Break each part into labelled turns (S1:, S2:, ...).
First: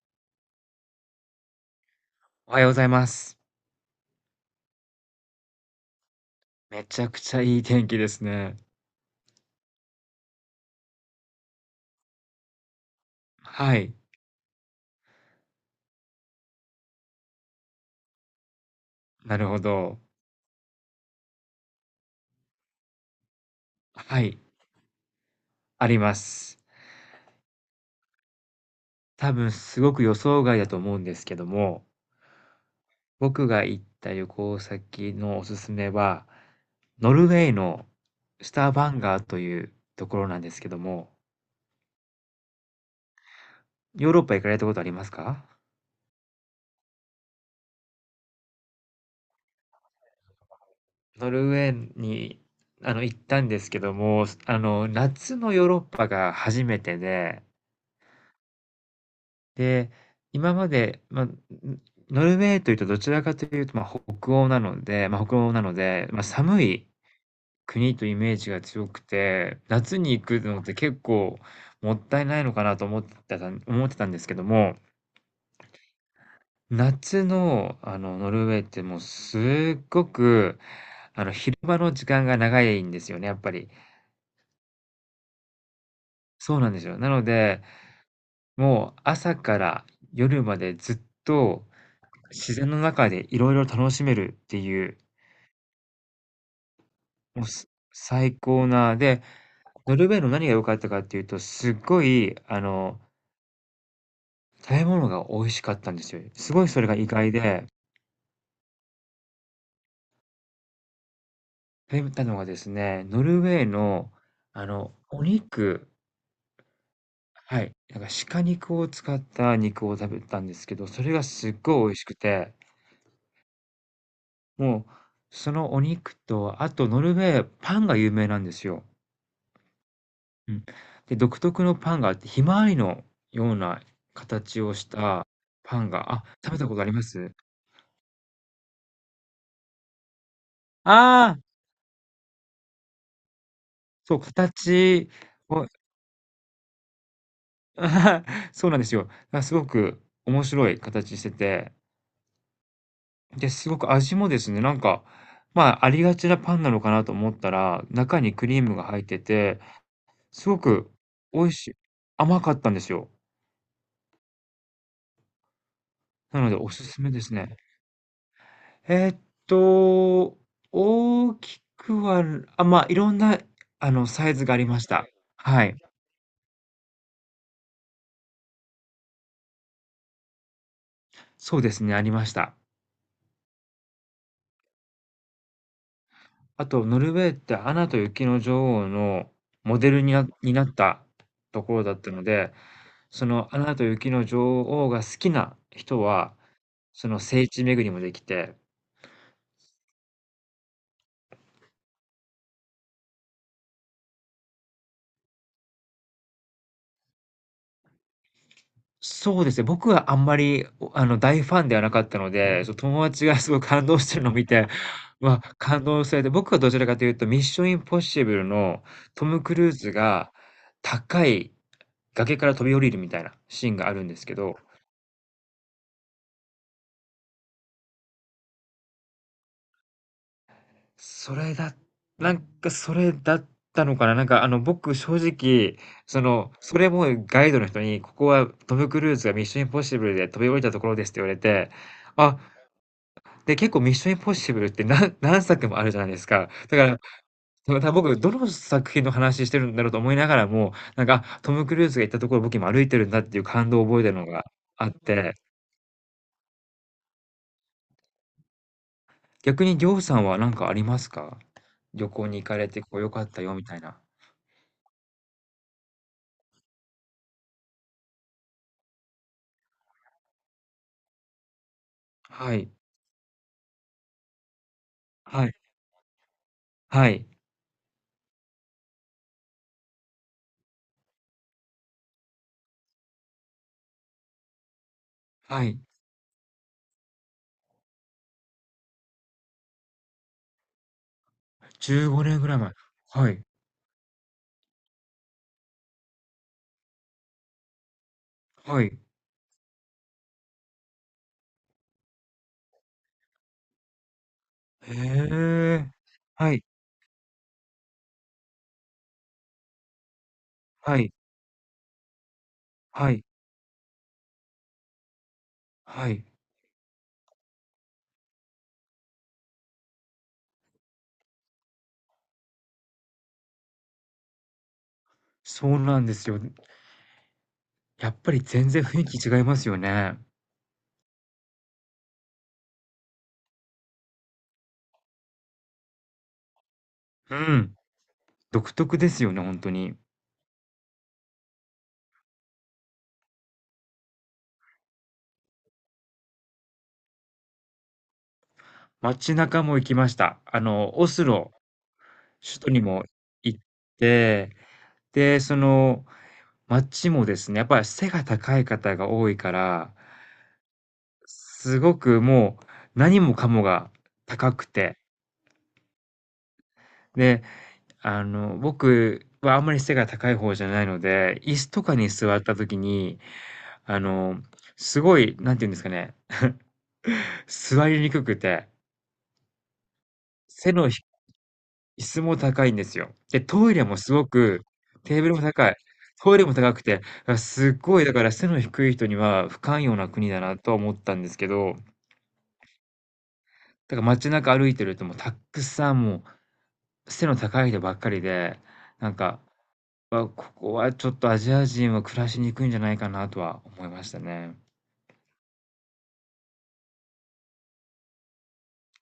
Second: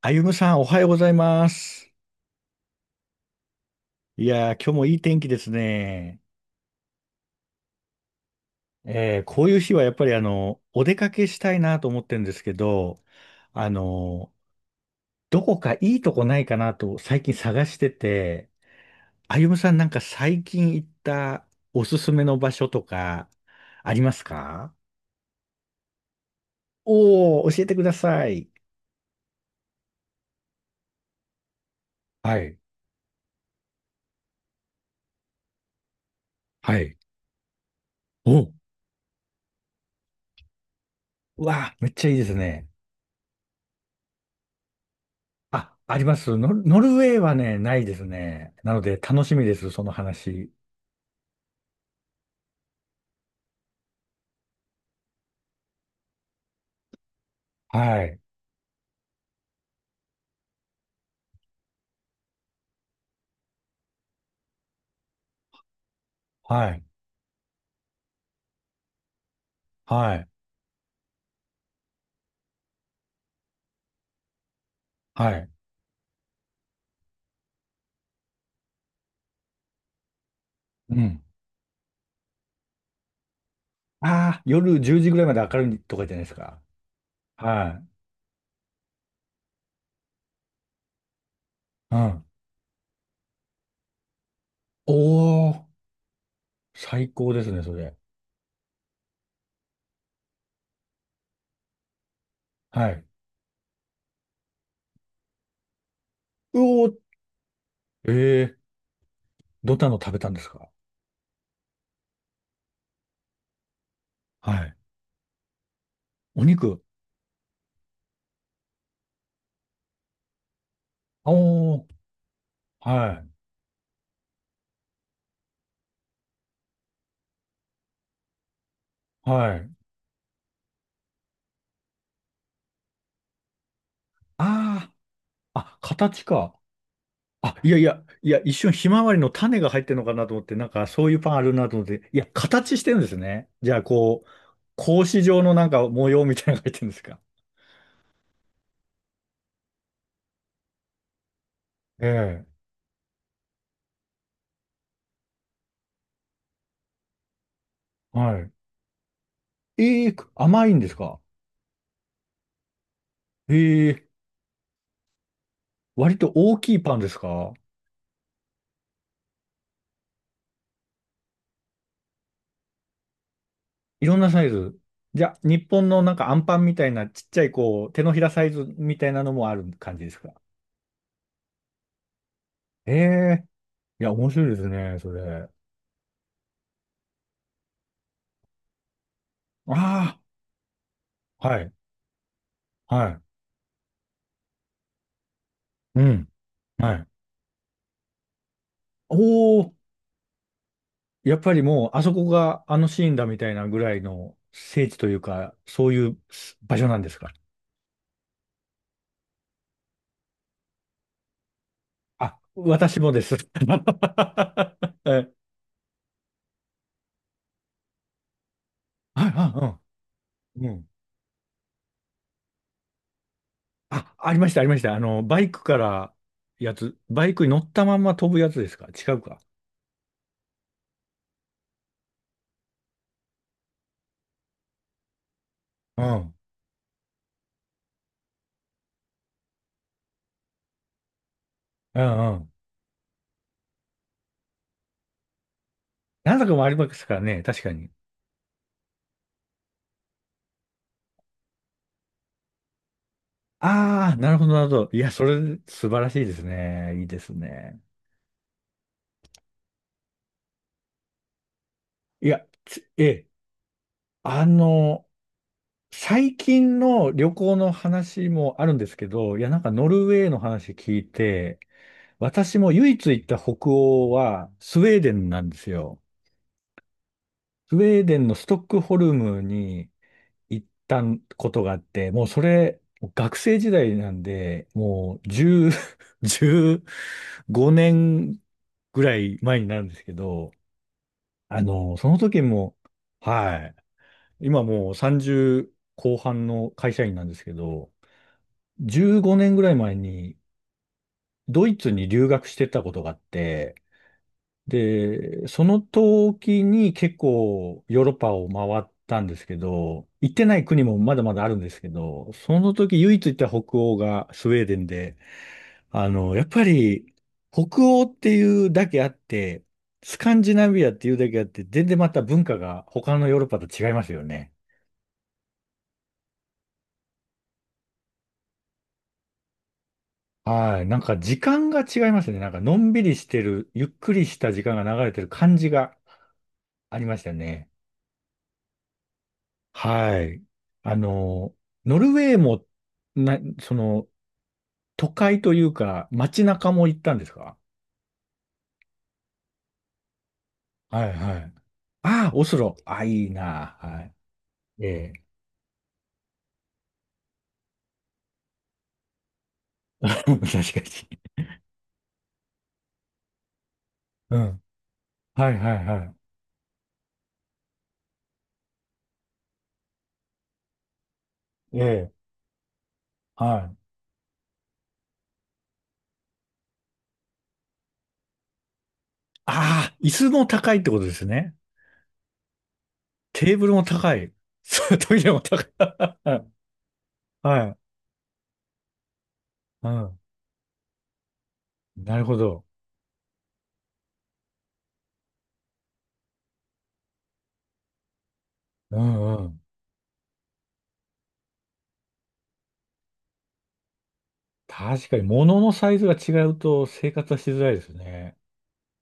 S1: あゆむさん、おはようございます。
S2: おはようございます。
S1: いやー、今日もいい天気ですね。
S2: めちゃくちゃいい天気ですね。
S1: こういう日はやっぱりお出かけしたいなと思ってるんですけど、あ
S2: はい、
S1: の、どこかいいとこないかなと最近探してて、
S2: な
S1: あ
S2: る
S1: ゆむ
S2: ほ
S1: さんなんか
S2: ど。
S1: 最近行ったおすすめの場所とかありま
S2: は
S1: す
S2: い、
S1: か？
S2: あります。
S1: おー、教えてください。
S2: 多分すごく予想外だと思うんですけども、
S1: はい。
S2: 僕が行った旅行先のおすすめは、
S1: はい。
S2: ノルウェーの
S1: お、う
S2: スターバンガーというところなんですけども、
S1: わあ、めっちゃいいですね。
S2: ヨーロッパ行かれたことありますか？
S1: あ、あります。ノルウェーはね、ないですね。なので楽しみです、その話。
S2: ノルウェーに、行ったんですけども、夏のヨーロッパが初めてで
S1: はい、
S2: で、今まで、ノルウェーというとどちらかというと、まあ、北欧なので、まあ、寒
S1: はい、
S2: い国というイメージが強くて、夏に
S1: は
S2: 行
S1: い、
S2: くのって結構もったいないのかなと思ってたんですけども、
S1: はい。
S2: 夏の、ノルウェーってもうすっごく、
S1: うん。
S2: 昼間の時間が長いんですよね、やっぱり。
S1: ああ、夜10時ぐらいまで明るいとかじゃないです
S2: そ
S1: か。
S2: うなんですよ。なので、
S1: は
S2: もう朝から夜までずっと
S1: い。うん。
S2: 自然の中でいろいろ楽しめるってい
S1: お
S2: う、
S1: お、最高で
S2: もう、
S1: すね、それ。
S2: 最高な、で、ノルウェーの何が良かったかっていうと、すっごい、
S1: はい。
S2: 食べ物が美味しかったんですよ。す
S1: う
S2: ごいそれ
S1: お
S2: が
S1: ー、
S2: 意外で、
S1: えーどんなの食べたんですか？
S2: 食べたのがですね、ノルウェーの、
S1: はい。
S2: お肉
S1: お肉。
S2: はい、なんか鹿肉を使った肉を食べたんですけど、それがすっ
S1: お
S2: ご
S1: ー
S2: い美味しくて、
S1: は
S2: もう、そのお肉と、あとノルウェー、パンが有名なんですよ。
S1: い、はい。
S2: うん。で、独特のパンがあって、ひまわりのような形をし
S1: あ
S2: た
S1: あ、あ、
S2: パンが、
S1: 形
S2: あ、食
S1: か。
S2: べたことあります？
S1: あ、いやいや、いや、一瞬ひまわりの種が入ってるのかなと思って、なんかそういうパン
S2: ああ、
S1: あるなと思って、いや、形してるんですね。じゃあ、
S2: そう、
S1: こう、格
S2: 形
S1: 子状のな
S2: を
S1: んか模様みたいなのが入ってるんですか？
S2: そうなんですよ。あ、すごく面白い形してて、
S1: ええ
S2: で、すごく味もですね、なんか、まあ、ありがちなパンなのかなと思ったら、中に
S1: は
S2: ク
S1: い。
S2: リームが入ってて、
S1: ええ
S2: すご
S1: 甘いんで
S2: く
S1: すか？
S2: 美味しい甘かったんですよ。
S1: ええ割と
S2: なので
S1: 大
S2: お
S1: きい
S2: す
S1: パン
S2: す
S1: で
S2: め
S1: す
S2: です
S1: か？
S2: ね。えーっと、大きくは、あ、まあ、いろんな、
S1: いろん
S2: サ
S1: な
S2: イ
S1: サ
S2: ズ
S1: イ
S2: があり
S1: ズ。
S2: ました。
S1: じゃあ、日
S2: はい。
S1: 本のなんかアンパンみたいなちっちゃいこう、手のひらサイズみたいなのもある感じですか？
S2: そうですね、ありました。
S1: ええいや、面白いですね、それ。あ
S2: あと、ノルウェーってアナと雪の女王のモデルに
S1: あ、
S2: なになった
S1: は
S2: と
S1: い、
S2: ころだったので、
S1: はい、
S2: そのアナと雪の女王が好きな人
S1: うん、
S2: は、
S1: はい。
S2: その聖地巡りもできて、
S1: おお、やっぱりもう、あそこがあのシーンだみたいなぐらいの聖地というか、そういう場所なんですか？
S2: そうですね、僕はあんまり、大ファンではなかったの
S1: あ、
S2: で、そう、
S1: 私
S2: 友
S1: もで
S2: 達
S1: す。
S2: がす ごい感動してるのを見て、
S1: は い、
S2: わ、感動されて、僕はどちらかというと、ミッションインポッシブルのト
S1: はい、
S2: ム・クルー
S1: は
S2: ズが
S1: いうん。うん
S2: 高い崖から飛び降りるみたいなシーンがあるん
S1: あ、
S2: です
S1: あ
S2: け
S1: りまし
S2: ど、
S1: た、ありました。バイクからやつ、バイクに乗ったまま飛ぶやつですか？違うか。
S2: それだなんかそれだったのかな、なんか、僕正直、
S1: う
S2: そ
S1: ん。
S2: の、それもガイドの人に、ここはトム・クルーズがミッションインポッシブルで飛び降りたところですって言われて、
S1: うんう
S2: あ、
S1: ん。
S2: で、結構ミッションインポッシブルって何作もあるじゃないです
S1: 何
S2: か。
S1: 作もあり
S2: だか
S1: ま
S2: ら、
S1: すからね、確か
S2: たま
S1: に。
S2: た僕どの作品の話してるんだろうと思いながらも、なんか、あ、トム・クルーズが行ったところ僕今歩いてるんだっていう感動を覚えて
S1: あ
S2: る
S1: あ、
S2: の
S1: なる
S2: が
S1: ほど、なるほ
S2: あ
S1: ど。
S2: っ
S1: いや、そ
S2: て、
S1: れ、素晴らしいですね。いいですね。
S2: 逆にりょうさんは何かありますか？旅行
S1: い
S2: に行
S1: や、
S2: かれて
S1: つ
S2: ここ
S1: え
S2: 良か
S1: え、
S2: ったよみたいな。
S1: あの、最近の旅行の話もあるんですけど、いや、なんかノルウェーの話聞いて、
S2: は
S1: 私
S2: い。
S1: も唯一行った北欧はスウェーデンな
S2: は
S1: ん
S2: い。
S1: ですよ。
S2: はい。
S1: スウェーデンのストックホルムに行ったことがあって、もうそれ、学生時代なんで、もう
S2: は
S1: 10、
S2: い。
S1: 15年ぐらい前になるんですけど、そ
S2: 15
S1: の
S2: 年
S1: 時
S2: ぐらい前。
S1: も、
S2: はい。
S1: はい、今もう30後半の会社員なんですけど、
S2: はい。
S1: 15年ぐらい前にドイツに留学してたことがあって、
S2: へ
S1: で、その
S2: え。は
S1: 時
S2: い。
S1: に結構ヨーロッパを回ったんですけど、行ってない国も
S2: はい。
S1: まだまだあるんですけど、その時
S2: は
S1: 唯
S2: い。
S1: 一行った北欧がスウェーデンで、
S2: はい。
S1: やっぱり北欧っていうだけあって、スカンジナビアっていうだけあって、全然また文化が他のヨーロッパと違いますよね。
S2: そうなんですよ。やっぱり全然雰囲気違いますよね。
S1: はい。なんか時間が違いますね。なんかのんびりしてる、ゆっくりした時間が流れてる感じがありました
S2: う
S1: ね。
S2: ん。独特ですよね、ほんとに。
S1: はい。あの、ノルウェーも、な、その、都会というか、街中も行ったんですか？
S2: 街中も行きました。あの、
S1: は
S2: オ
S1: い
S2: ス
S1: はい。
S2: ロ、
S1: ああ、オス
S2: 首都
S1: ロ。
S2: に
S1: あ、
S2: も
S1: いい
S2: 行っ
S1: な。はい。
S2: て、
S1: ええ。
S2: で、その街もですね、やっぱり背が高い方が多いから、
S1: 確かに。
S2: すごくもう何もかもが
S1: う
S2: 高
S1: ん。
S2: くて、
S1: はいはいは
S2: で、僕はあんまり背が高い方じゃないので、椅子
S1: い。え
S2: とかに
S1: え。
S2: 座った時に、
S1: はい。
S2: あの、すごい、何て言うんですかね、座りにくくて、
S1: ああ、椅子も高
S2: 背
S1: いっ
S2: の
S1: て
S2: 低
S1: ことですね。
S2: 椅子も高いんですよ。で、
S1: テーブ
S2: ト
S1: ル
S2: イレ
S1: も
S2: もす
S1: 高
S2: ご
S1: い。
S2: く
S1: そう、ト
S2: テー
S1: イ
S2: ブ
S1: レ
S2: ル
S1: も
S2: も
S1: 高
S2: 高い。
S1: い。
S2: トイレも高くて、あ、
S1: は
S2: すっ
S1: い。
S2: ごいだから背の低い人には不寛
S1: う
S2: 容な
S1: ん。
S2: 国だなとは思ったんですけど、
S1: なるほど。
S2: だから街中歩いてるともうたっくさんもう背の高い人ばっかりで、
S1: う
S2: なん
S1: ん
S2: か、
S1: うん。
S2: わ、ここはちょっとアジア人は暮らしにくいんじゃないかなとは思いましたね。
S1: 確かに、物のサイズが違うと生活はしづらいですね。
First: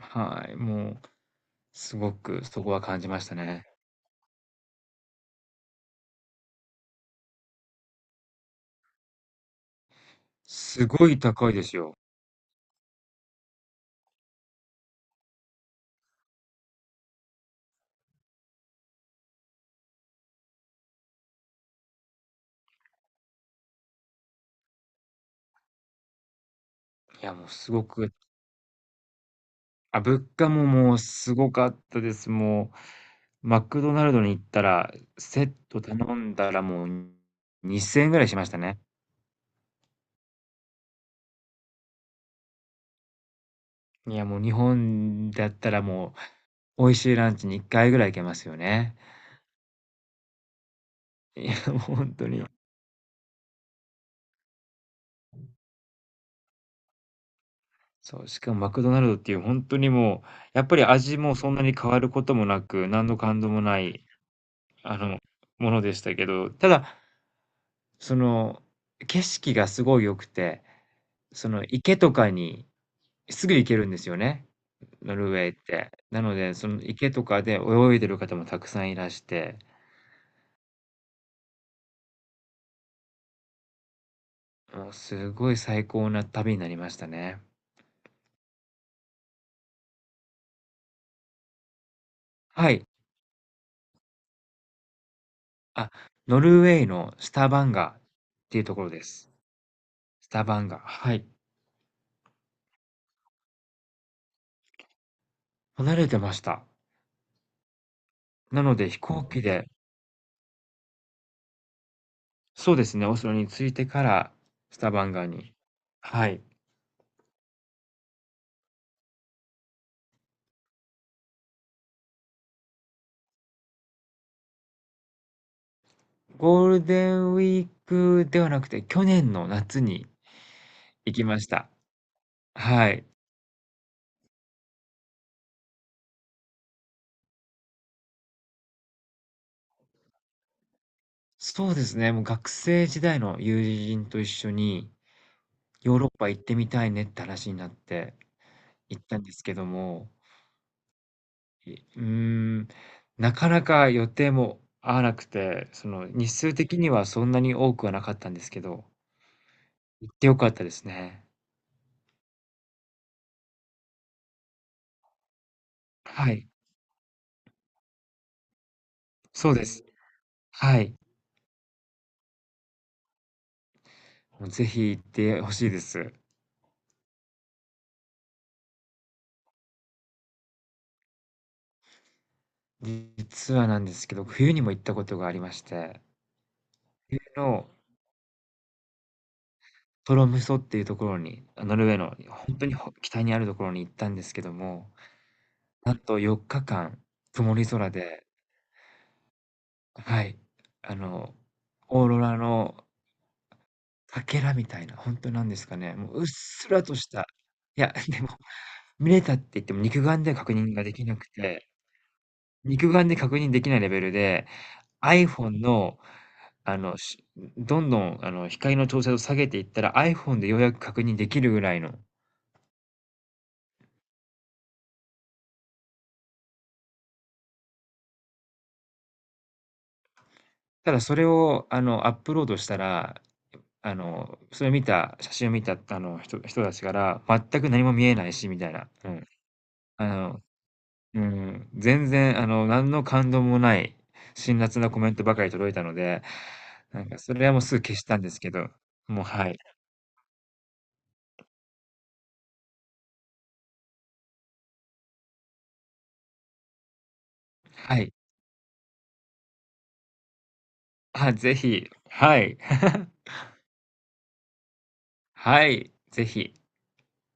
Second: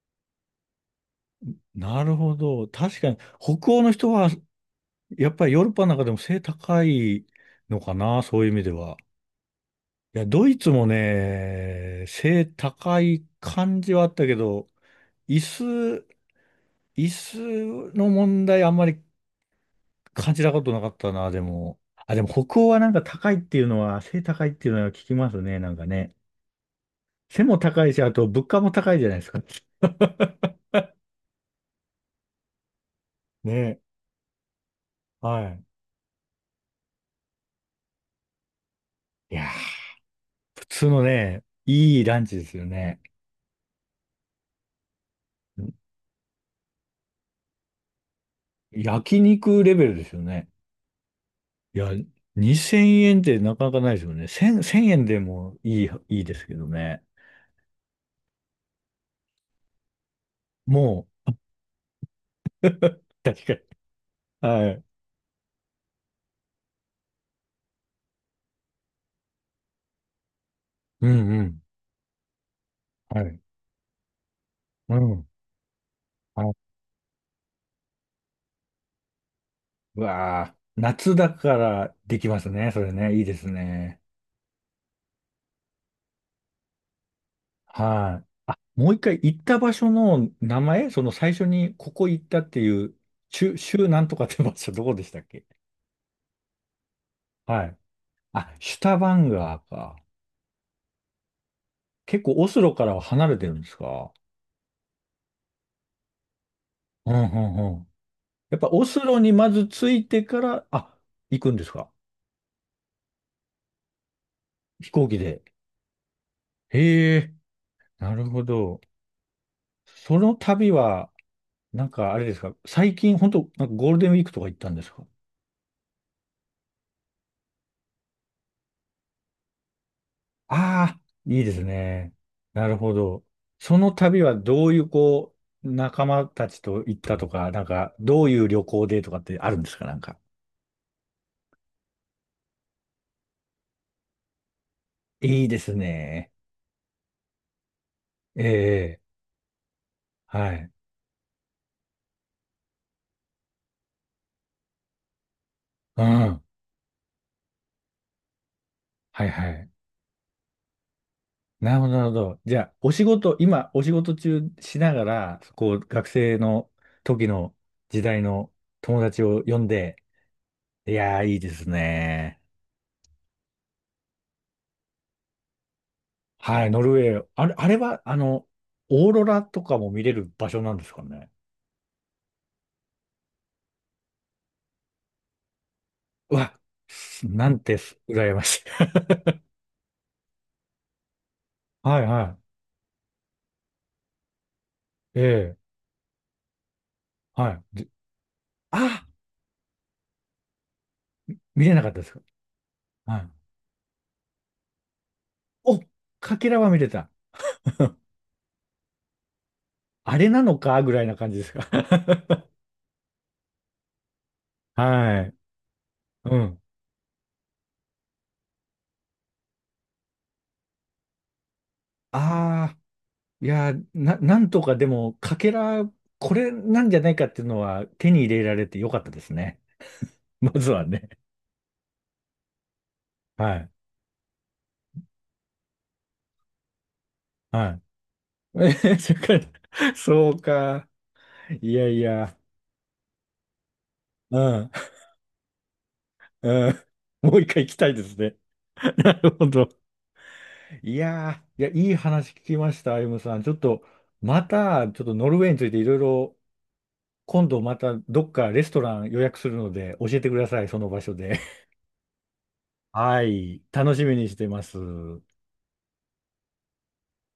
S2: はい、もうす
S1: な
S2: ご
S1: るほ
S2: くそ
S1: ど。
S2: こは感
S1: 確か
S2: じ
S1: に、
S2: ましたね。
S1: 北欧の人は、やっぱりヨーロッパの中でも背高いのかな、そういう意味では。いや、ドイツ
S2: す
S1: も
S2: ごい高いですよ。
S1: ね、背高い感じはあったけど、椅子、椅子の問題あんまり感じたことなかったな、でも。あ、でも北欧はなんか高いっていうのは、背高いっていうのは聞きますね、なんかね。
S2: いや、
S1: 背
S2: もう
S1: も
S2: すご
S1: 高いし、あ
S2: く、
S1: と物価も高いじゃないですか。
S2: あ、物価ももうすごかったです。もうマ
S1: ね。
S2: クドナルドに行ったら、
S1: は
S2: セッ
S1: い。
S2: ト頼んだらもう2000円ぐらいしましたね。
S1: いやー、普通のね、いいランチですよね。
S2: いや、もう日本だったらもう、美味しいランチに2回ぐらい行けますよね。
S1: 焼肉レベルですよね。
S2: いや、も
S1: い
S2: う
S1: や、
S2: ほんとに。
S1: 2000円ってなかなかないですよね。1000、円でもいい、ですけどね。
S2: そう、しかもマクドナルドっていうほんとにもう、やっぱり
S1: も
S2: 味
S1: う、
S2: もそんなに変わることもなく、何の感
S1: 確
S2: 動
S1: かに。
S2: もない、
S1: はい。
S2: あの、ものでしたけど、ただ、その、景色がすごい良くて、
S1: うんう
S2: そ
S1: ん。
S2: の池とかに
S1: はい。
S2: すぐ行けるんですよね。
S1: う
S2: ノ
S1: ん。
S2: ルウェーって。なの
S1: はい。
S2: で、その池とかで泳いでる方もたくさんいらして、
S1: うわあ、夏だからできますね。それね。いいですね。
S2: もうすごい最高な旅になりましたね。
S1: はい。あ、もう一回行った場所の名前、その最初にここ行ったって
S2: は
S1: い
S2: い。
S1: う、州なんとかって場所どこでしたっけ？
S2: あ、ノルウェーのスタ
S1: は
S2: バン
S1: い。
S2: ガっ
S1: あ、
S2: ていうと
S1: シュ
S2: ころ
S1: タ
S2: で
S1: バン
S2: す。
S1: ガーか。
S2: スタバンガ。はい。
S1: 結構オスロからは離れてるんですか？
S2: 離れてました。
S1: うんうんうん。やっ
S2: な
S1: ぱ
S2: の
S1: オ
S2: で
S1: ス
S2: 飛
S1: ロ
S2: 行
S1: に
S2: 機
S1: ま
S2: で、
S1: ず着いてから、あ、行くんですか？
S2: そうですね、オスロに着いてからス
S1: 飛
S2: タバ
S1: 行
S2: ン
S1: 機
S2: ガ
S1: で。
S2: に。はい。
S1: へえ、なるほど。その旅は、なんかあれですか？最近本当なんかゴールデンウィークとか行ったんですか？
S2: ゴールデンウィークではなくて、去年の夏に
S1: ああ
S2: 行き
S1: ー、い
S2: ま
S1: い
S2: し
S1: です
S2: た。
S1: ね。なる
S2: は
S1: ほ
S2: い。
S1: ど。その旅はどういうこう、仲間たちと行ったとか、なんかどういう旅行でとかってあるんですかなんか。
S2: そうですね、もう学生時代の友人と一緒に
S1: いいです
S2: ヨーロッパ
S1: ね。
S2: 行ってみたいねって話になって
S1: え
S2: 行
S1: え、
S2: ったんですけども、
S1: はい。
S2: いうーん、なかなか予定も合わなくて、そ
S1: う
S2: の
S1: ん。
S2: 日
S1: は
S2: 数的にはそんなに多くはなかったんですけど、
S1: いはい。
S2: 行って良かったですね。
S1: なるほど、なるほど。じゃあ、お仕事、今、お仕事中しながら、こう、学
S2: は
S1: 生
S2: い、
S1: の時の時代の友達を
S2: そう
S1: 呼
S2: で
S1: ん
S2: す。
S1: で、
S2: は
S1: い
S2: い。
S1: やー、いいですね。
S2: もうぜひ行ってほしいです。
S1: はい、ノルウェー。あれは、オーロラとかも見れる場所なんですかね。
S2: 実はなんですけど、冬にも行ったことがありまして、
S1: うわ、
S2: 冬
S1: なん
S2: の
S1: てす、羨ましい。
S2: トロムソっていうところに、あ、ノ ルウェ
S1: は
S2: ー
S1: い、
S2: の
S1: は
S2: 本当に北にあるところに行ったんですけども、
S1: い。ええ、
S2: なんと4日間
S1: は
S2: 曇
S1: い。
S2: り
S1: で
S2: 空で
S1: あ、
S2: はい。あの、
S1: 見れなかったで
S2: オー
S1: す
S2: ロ
S1: か？
S2: ラの
S1: はい。
S2: かけらみたいな、ほんとなんですか
S1: お、
S2: ね、もううっ
S1: かけら
S2: す
S1: は見
S2: ら
S1: れ
S2: とし
S1: た？
S2: た、いや、でも、見れたって言っても肉
S1: あ
S2: 眼
S1: れ
S2: では
S1: な
S2: 確
S1: の
S2: 認
S1: か
S2: が
S1: ぐ
S2: で
S1: ら
S2: き
S1: い
S2: な
S1: な
S2: く
S1: 感じですか？
S2: て、肉眼で確認できないレベルで、
S1: はい。
S2: iPhone の、
S1: うん。
S2: あの、しどんどん、光の調整を下げていったら、iPhone でようやく確認できるぐらいの。
S1: ああ。いやー、なんとかでも、かけら、これなんじゃないかっていうのは手に入れられてよかったですね。まずは
S2: ただ
S1: ね。
S2: それを、アップロードしたら、
S1: はい。
S2: それを見た写真を見た、人たちから「全く
S1: は
S2: 何も見えないし」み
S1: い。
S2: たいな、う ん。
S1: そっか
S2: あ
S1: そう
S2: の
S1: か。
S2: うん、
S1: いやい
S2: 全
S1: や。
S2: 然、何の感動もない、
S1: う
S2: 辛
S1: ん。
S2: 辣なコメントばかり届いたので、
S1: うん。
S2: なんかそ
S1: もう
S2: れ
S1: 一
S2: はもう
S1: 回行き
S2: すぐ
S1: たい
S2: 消
S1: で
S2: し
S1: す
S2: たんで
S1: ね。
S2: すけど、
S1: な
S2: もう、
S1: るほ
S2: はい。
S1: ど。いやー、いや、いい話聞きました、歩夢さん。ちょっと、また、ちょっとノルウェーについていろいろ、今度また
S2: はい。
S1: どっかレストラン予約するので、教えてください、その場所
S2: あ、
S1: で。
S2: ぜひ、はい。
S1: はい。楽しみにしてます。
S2: はい、ぜひ。